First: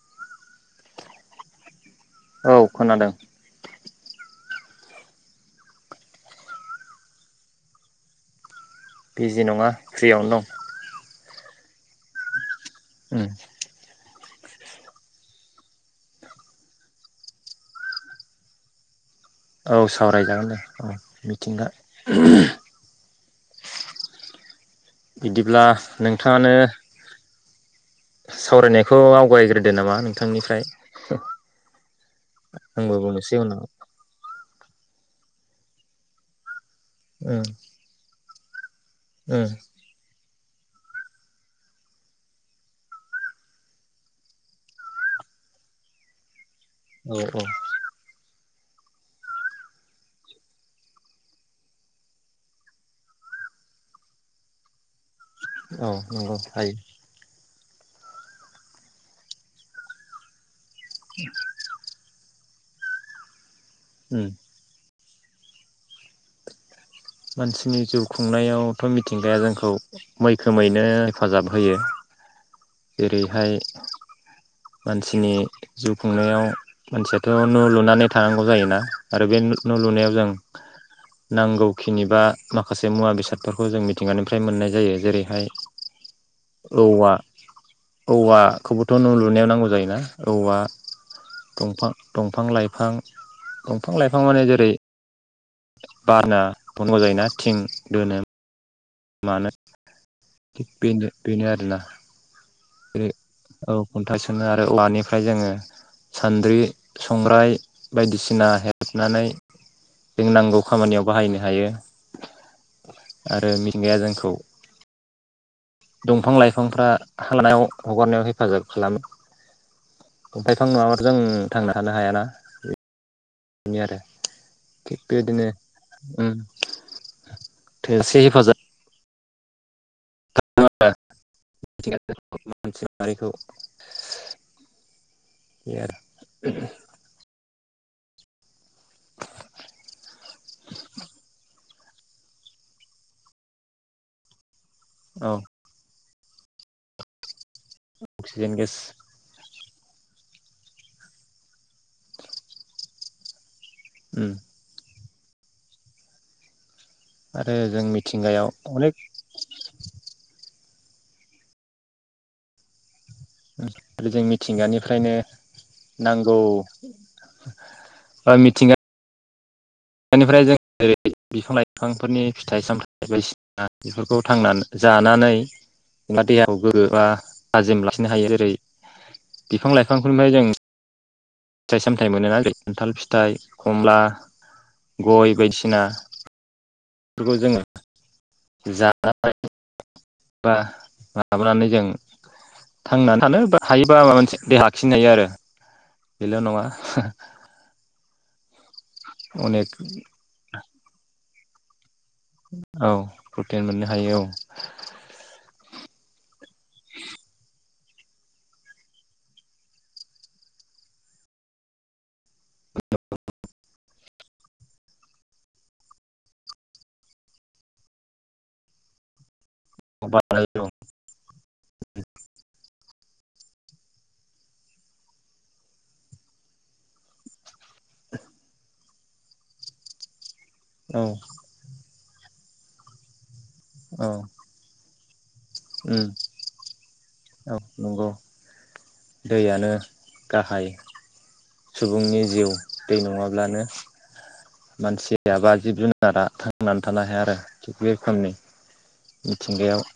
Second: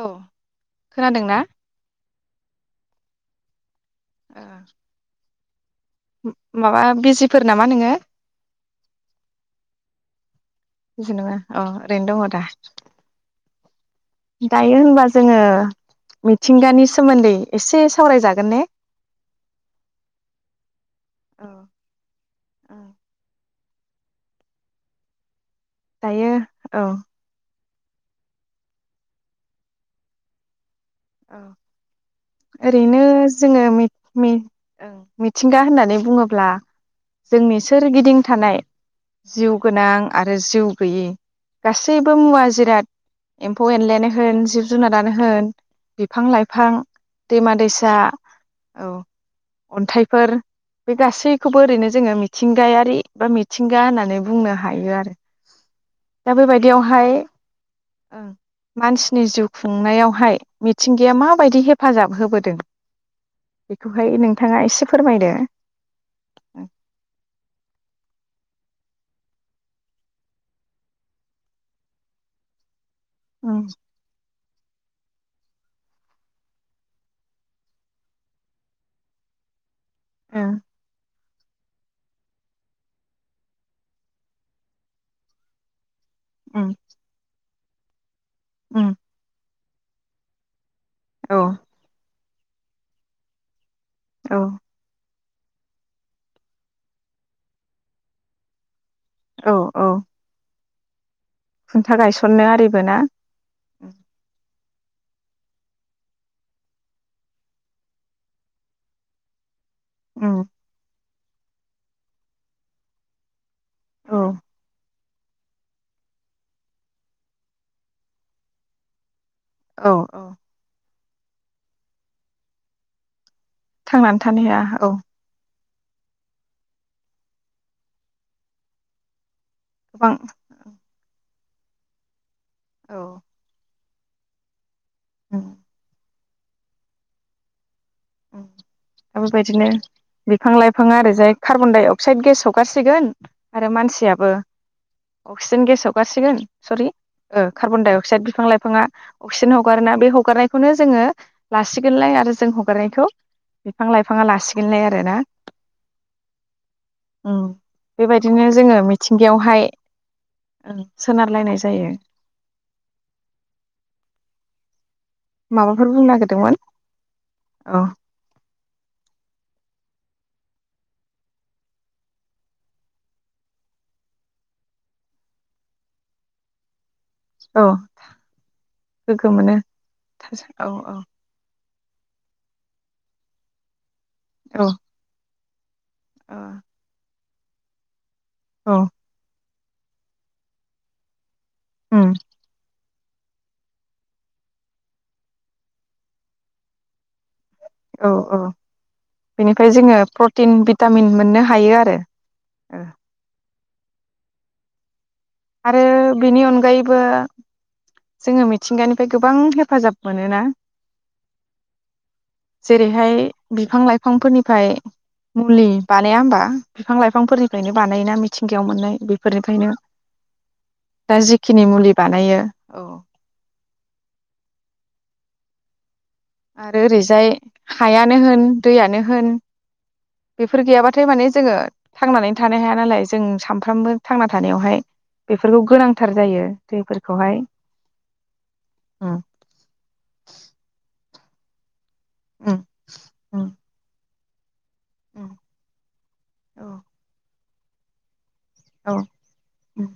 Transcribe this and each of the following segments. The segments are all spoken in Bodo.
औ खोनादों ना? औ खोनादों। ओ उम माबा बिजिफोर नामा नोङो? बिजि नङा फ्रियावनो दं। जि नङा अ' ओरैनो दङ दा? ओ दायो होनबा जोङो मिथिंगानि सोमोन्दै एसे सावरायजागोन ने? औ सावरायजागोन दे औ औ मिथिंगा औ बिदिब ब्ला दायो नोंथाङानो औ सावरायनायखौ आवगायग्रोदो नामा नोंथांनिफ्राय। औ आंबो ओरैनो बुंनोसै उनाव जोङो मि-मि ओं मिथिंगा होननानै बुङोब्ला उम जोंनि सोरगिदिं थानाय उम जिउ गोनां आ रो जिउ गैयि गासैबो मुवा जिराद एम्फौ एनलायानो होन जिब जुनादानो होन बिफां लाइफ फां औ औ दैमा दैसा औ अन्थाइफोर बे गासैखौबो ओरैनो जोङो मिथिंगायारि बा मिथिंगा होननानै बुंनो हायो आरो। औ नंगौ दा हायो बेबायदियावहाय ओं मानसिनि जिउ खुंनायावहाय मिथिंगाया माबायदि हेफाजाब होबोदों? बेखौहाय उम नोंथाङा एसे फोरमायदो। मानसिनि जिउ खुंनायावथ' मिथिंगाया जोंखौ मैखोमैनो हेफाजाब होयो। जेरैहाय उम मानसिनि जिउ खुंनायाव मानसियाथ' न' लुनानै थानांगौ जायोना आरो बे न' लुनायाव जों उम नांगौ खिनि बा माखासे मुवा बेसादफोरखौ जों मिथिंगानिफ्राय मोननाय जायो जेरैहाय उम औवा औवा खौबोथ' उम न' लुनायाव नांगौ जायोना औवा। औ दंफां दंफां लाइफां दंफां लाइफां औ माने जेरै [unintelligible] जायोना थिं दोनो मानो औ औ बेनो बेनो आरोना खुन्था गायसननो आरि औ खुन्था गायसन नो आरो औवानिफ्राय जोङो सान्द्रि संग्राय बायदिसिना हेबनानै जों उम नांगौ खामानियाव बाहायनो हायो आरो मि मिथिंगाया औ जोंखौ दंफां लाइफांफ्रा हां लानायाव हगारनायाव हेफाजाब खालामो औ औ। दंफां नङाबाथ' जों थांना थानो हायाना बेनो थांनानै थानो हाया औ। ओम थोसे हिफाजाब गोबां। [inaudible] जों मानसिक औ माहारिखौ उम बि आरो। [inaudible] ओम आरो बायदिनो बिफां लाइफाङा ओरैजाय कार्बन डाइ अक्साइद गेस हगारसिगोन आरो मानसियाबो औ अक्सिजेन गेसाव हगारसिगोन सरि ओ कार्न डाय अक्साइड बिफां अक्सिजेन गेस लाइफाङा अक्सि अक्षिजेन हगारोना बे हगारनायखौनो जोङो लासिगोनलाय आरो जों हग हगारनायखौ बिफां लाइफाङा उम लासिगोनलाय आरो ना ओम आरो जों बेबायदिनो मिथिंगायाव जोङो अनेक मिथिंगायावहाय ओं सोनारलायनाय जायो। ओं आरो जों मिथिंगानि फ्रायनो माबाफोर बुंनो नांगौ नागिरदोंमोन औ बा मिथिंगा बेनिफ्राय जों ओेरै बिफां लाइफांफोरनि फिथाइ सामथाइ बायदिसिना बेफोरखौ थांनानै जानानै एबा देहाखौ गोगोबा औ थाजिम लाखिनो हायो जेरै गोग्गो मोनो बिफां लाइफांफोरनिफ्राय जों। औ फिथाइ सामथायाइ मोनोना जेरै खान्थाल फिथाइ कमला गय' बायदि सिना ओ। फोरखौ जोङो जा [inaudible] बा। लाबोनानै जों। उम थांनानै थानो हायोबा माबा मोनसे देहा आखिनो हायो आरो बेल' नङा औ औ। अनेक बेनिफ्राय जोंङो प्रटिन भिटामिन मोननो हायो आरो ओ औ टेन मोननो हायो औ आरो बिनि अन गायैबो जोंङो मिथिंगानिफ्राय गोबां हेफाजाब मोनोना जेरैहाय बिफां लाइ फांफोरनिफ्राय मुलि बानाया होमबा बिफां लाइफांफोरनिफ्रायनो बानायोना मिथिंगायाव मोननाय बेफोर ओंखायनो दा जिखिनि मुलि बानायो। औ आरो ओरैजाय हायानो होन दैयानो होन बेफोर औ गैयाब्लाथाय माने जोंङो थांनानै थानो हाया नालाय जों साम फ्रामबो औ थांना थानायावहाय बेफोरखौ उम गोनांथार जायो दैफोरखौहाय औ नंगौ उम दैयानो गाहाय सुबुंनि जिउ उम दै उम नङाब्लानो उम मानसिया बा जिब जुनारा औ थांनानै थानो हाया आरो। थिग बे रोखोमनि औ मिथिंगायाव उम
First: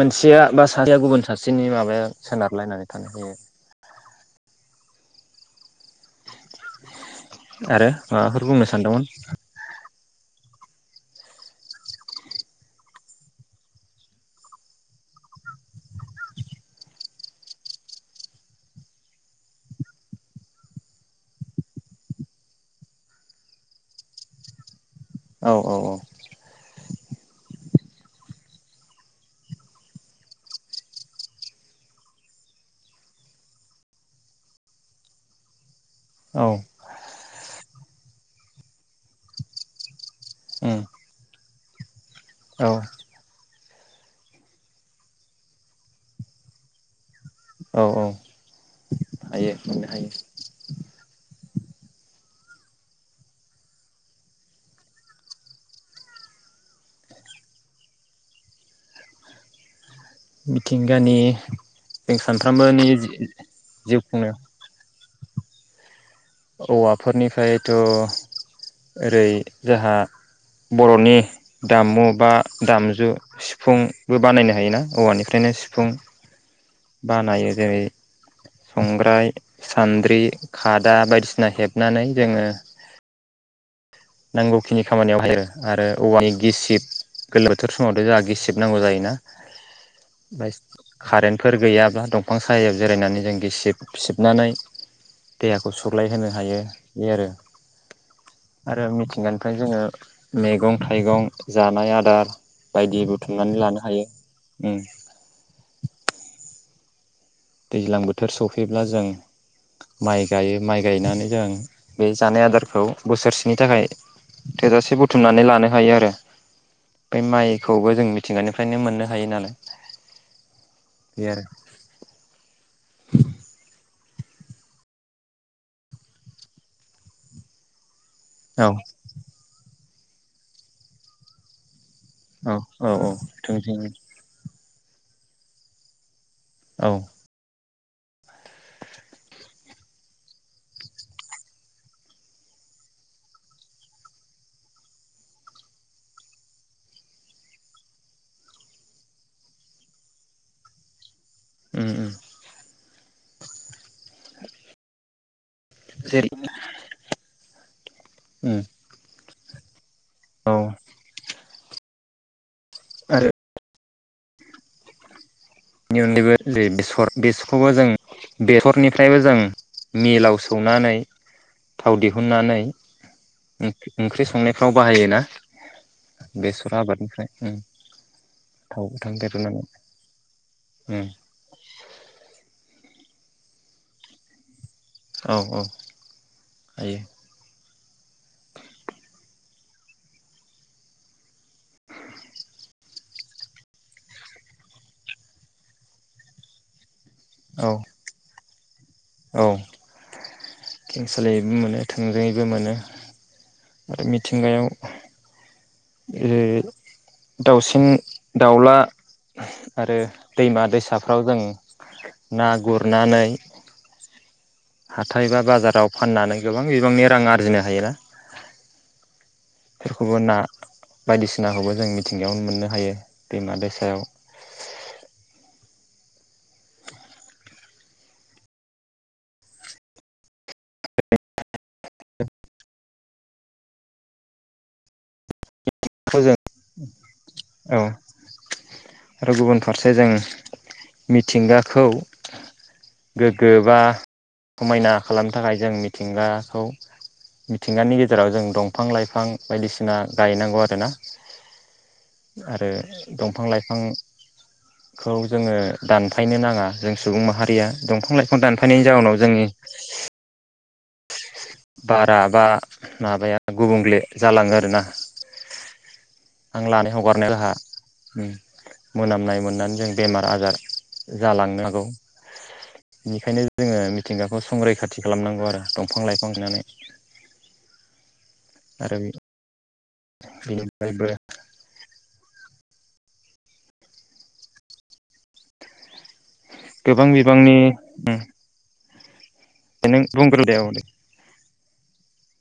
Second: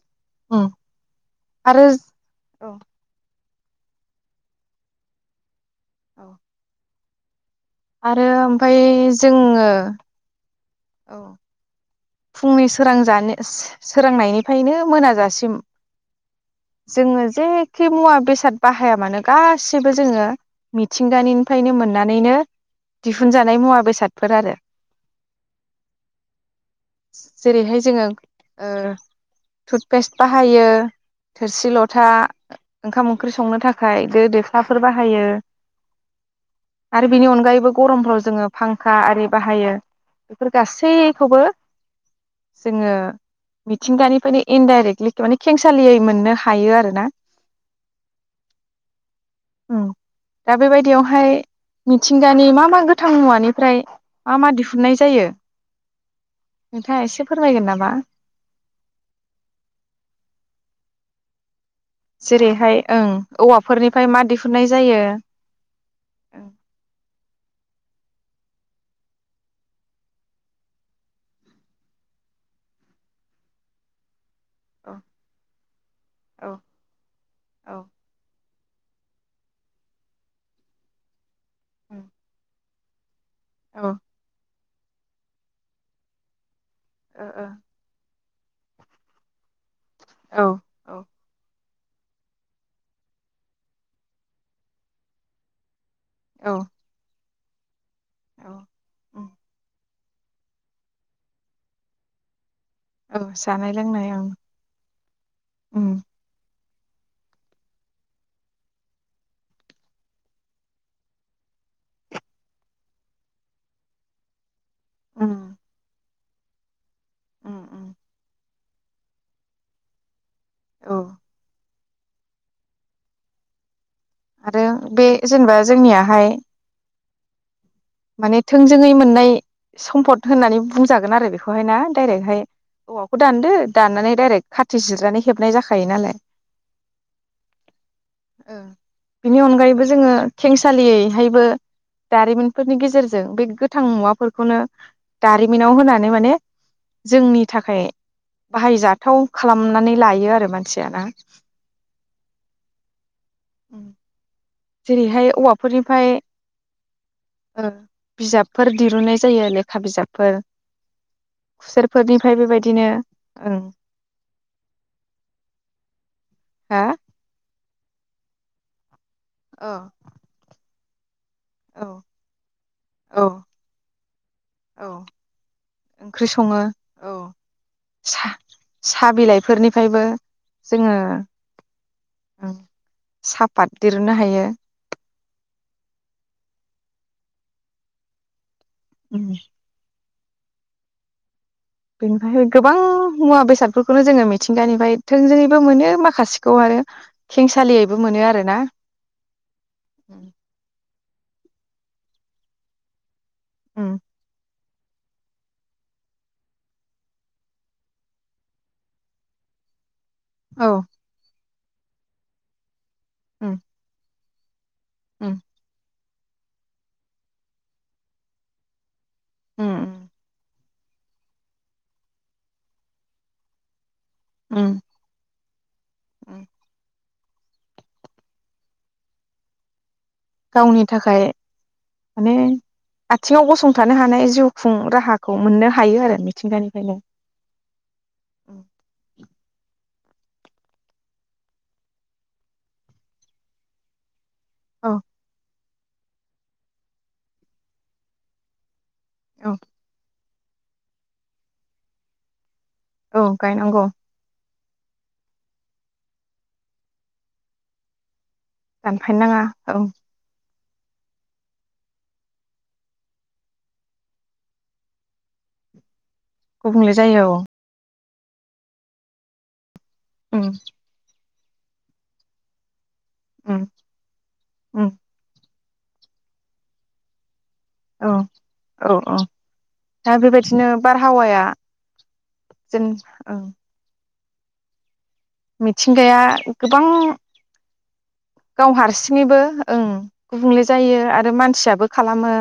मोनसेया बा उम सासेया गुबुन सासेनि आरो माबाया औ सोनारलायनानै थानाय जायो। औ आरो माबाफोर बुंनो ओमफाय सानदोंमोन जोंङो औ फुंनि सोरांजानो सो-सोरांनायनिफ्रायनो मोनाजासिम जोंङो जेखे मुवा बेसाद बाहाया मानो गासैबो जोंङो मिथिंगानिनिफ्रायनो मोननानैनो दिहुनजानाय मुवा बेसादफोर आरो। औ औ औ जेरैहाय जोंङो ओ टुथपेस्ट बाहायो थोरसि लथा ओंखाम ओंख्रि संनो थाखाय दो दोख्लाफोर बाहायो। औ बिनि अनगायैबो गरमफ्राव जोंङो फांखा आरि बाहायो बेफोर उम गासैखौबो औ जोंङो मिथिंगानिफ्रायनो इनडाइरेक्टलि माने खेंसालियै मोननो हायो आरोना। औ औ हायो उम मोननो हायो दा बेबायदियावहाय मिथिंगानि मा मा गोथां मुवानिफ्राय मा मा दिहुननाय जायो? नोंथाङा एसे फोरमायगोन नामा मिथिंगानि जों जेरैहाय सानफ्रोमबोनि ओं जिउ औवाफोरनिफ्राय मा खुंनायाव दिहुननाय जायो? औवाफोरनिफ्रायथ' ओरै जोंहा बर'नि दामुं बा दामजु सिफुंबो बानाय थायोना औ औवानिफ्रायनो सिफुं औ बानायो औ जेरै संग्राय सान्द्रि खादा बायदिसि सिना हेबनानै जोङो औ नांगौखिनि खामानियाव हायो आरो औवानि गिसिब गोलोम बोथोर समावथ' जोंहा गिसिब सिबनांगौ जायोना? औ ओमफ्राय कारेन्टफोर गैया बा दंफां साहायाव जिरायनानै जों गिसिब सिबनानै देहाखौ सुग्लाय होनो औ हायो बे आरो आरो औ मिथिंगानिफ्राय जोङो मैगं थाइगं जानाय आदार बायदि औ बुथुमनानै जानाय लानो हायो लोंनाय ओं उम उम दैज्लां बोथोर सफैब्ला जों माइ गायो माइ गायनानै जों बे जानाय आदारखौ बोसोरसेनि थाखाय थोजासे उम बुथुमनानै लानो हायो आरो बे उम उम माइखौबो जों मिथिंगा फ्रायनो मोननो हायो नालाय औ बे आरो [inaudible] आरो बे जेनेबा जोंनियाहाय माने औ थोंजोङै मोननाय सम्फद होननानै बुंजागोन आरो बेखौहाय ना? दडाइरेक्टहाय औ औ औ औवाखौ दानदो थोंजों दाननानै दडाइरेक्ट खाथि जिरनानै हेबनाय जाखायो नालाय औ ओ बिनि अनगायैबो जोङो थेंसालियैहायबो दारिमिन फोरनि गेजेरजों बे गोथां मुवाफोरखौनो दारिमिनाव होनानै माने जोंनि थाखाय बाहायजाथाव खालामनानै लायो आरो मानसिया ना? उ उ उ जेरैहाय औवा फोरनिफ्राय जेरै उम बिजाबफोर दिरुनाय जायो लेखा बिजाब औ खुसेरफोरनिफ्राय बेबायदि बिदिनो ओ [unintelligible] दे हा बेसर बेस खौबो जों बेहरनि फ्रायबो जों अ मिलाव सौनानै थाव औ दिहुननानै औ ओंख्रि संनाय फ्राव औ बाहायोना ओंख्रि सङो बेसर औ आबादनिफ्राय ओम सा थाव साहा गोथां देरुनानै। बिलाइफोरनिफ्रायबो जोङो ओ साफात दिरुननो हायो औ औ हायो। उम बेनिफ्राय गोबां मुवा बेसादफोरखौनो जोङो मिथिंगानिफ्राय थोंजोङैबो मोनो माखासेखौ आरो औ खेंसालियैबो मोनो आरो ना औ खेंसालियैबो मोनो थोंजोङैबो मोनो। उम आरो मिथिंगायाव ए दाउसिन दाउला आरो दैमा औ दैसाफ्राव जों ना ग नानै उम हाथाय उम बा बाजाराव फाननानै गोबां बिबांनि रां आरजिनो हायोना उम सोरखौबो ना बायदिसिनाखौबो जों मिथिंगायावनो मोननो हायो दैमा दैसायाव ओम ओम गावनि थाखाय माने आथिङाव गसंथानो हानाय जिउ खुं राहाखौ मोननो हायो आरो जों मिथिंगानिफ्रायनो औ उम आरो गुबुनफा फिसायजों मिथिंगाखौ गोग्गो बा औ समायना खालामनो थाखाय जों मि मिथिंगाखौ मिथिंगानि गेजेराव जों दं फां लाइफां औ बायदिसिना गायनांगौ आरोना आरो औ दंफां लाइफ आं गायनांगौ खौ जोङो दानफायनो नाङा जों सुबुं माहारिया दंफां लाइफा खौ दानफायनायनि जाउनाव दानफायनो नाङा जोंनि औ बारा बा माबाया गुबुंगले जालाङो आरोना। आं लानाय गुबुंले जायो हगारनायाव औ जोहा उ मोनामनाय मोननानै जायो। बेमार उम आजार जालांनो हागौ। बिनिखायनो उम जोङो मिथिंगाखौ उम संरैखाथि खालामनांगौ आरो। दंफां लाइफ फां गायनानै। औ औ आरो औ। दा बेबायदिनो बेनिफ्रायबो बारहावाया जेन औ। मिथि थिंगाया गोबां गाव हारसि निबो ओं नों बुंग्रोदे गुबुंले औ जायो आरो मानसियाब बो खालामो।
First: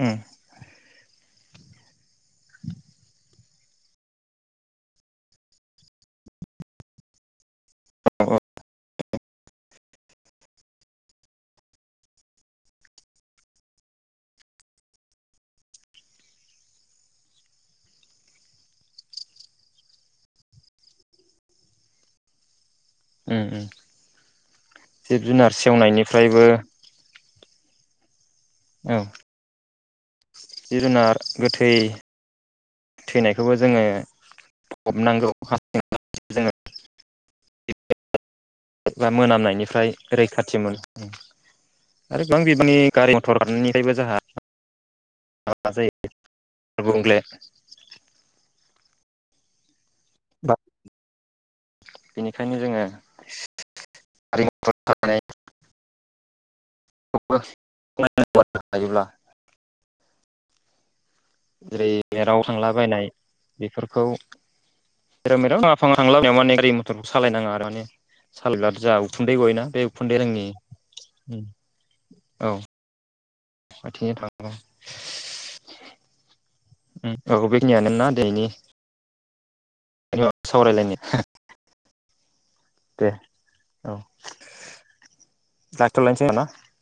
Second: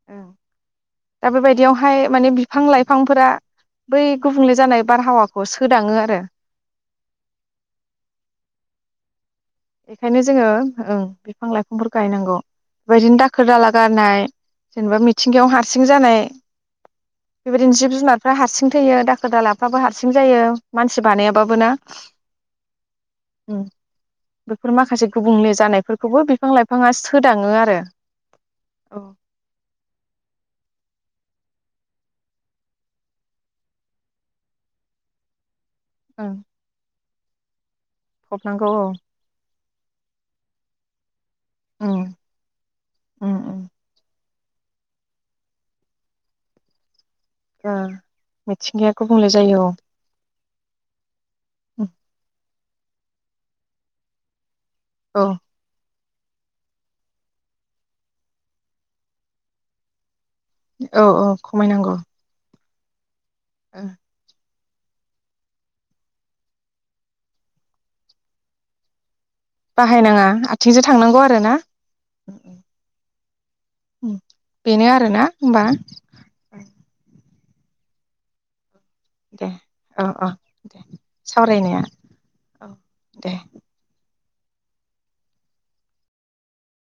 उम ओं दा बेबायदियावहाय माने बिफां लाइफांफोरा बै गुबुंले जानाय बारहावाखौ सोदाङो आरो। [unintelligible] बेखायनो जोङो ओ बिफां लाइफांफोर गायनांगौ बेबायदिनो दाखोर दाला गारनाय जेनेबा मिथिंगायाव हारसिं जानाय बेबायदिनो जिब जुनारफ्रा हारसिं थैयो दाखोर दालाफ्राबो हारसिं जायो मानसि बानायाबाबो ना? उम उमउम। बेफोर माखासे गुबुंले जानायफोरखौबो बिफां लाइफाङा सोदाङ ङो आरो। औ। जिब जुनार गोथै थैनायखौबो जोङो फबनांगौ। ओं। [unintelligible] फबनांगौ औ। फ्राय रैखाथिमोनो उम। उम आरोबां बिबनि गारि उम मथर उम हारनायनिफ्रायबो जोंहा [unintelligible] ओ मिथिंगाया गुबुंले जायो औ। बा [unintelligible] ओंखायनो जोङो औ [unintelligible] [unintelligible] [unintelligible] हायोब्ला औ औ खमायनांगौ। बायनाय ओ बिफोरखौ जेराव मेराव नागा फाङा थांलाबायनायाव माने गारि मथरखौ सालायनाङा आरो माने सालाय जा बाहायनाङा आथिंजों थांनांगौ आरो ना? औ आथिंजों थाङो बेनो आरोना होमबा? औ बेखिनियानो ना दिनैनि दे औ औ दे सावरायलायनाय सावरायनाया औ दे डाक्टर लानोसैना?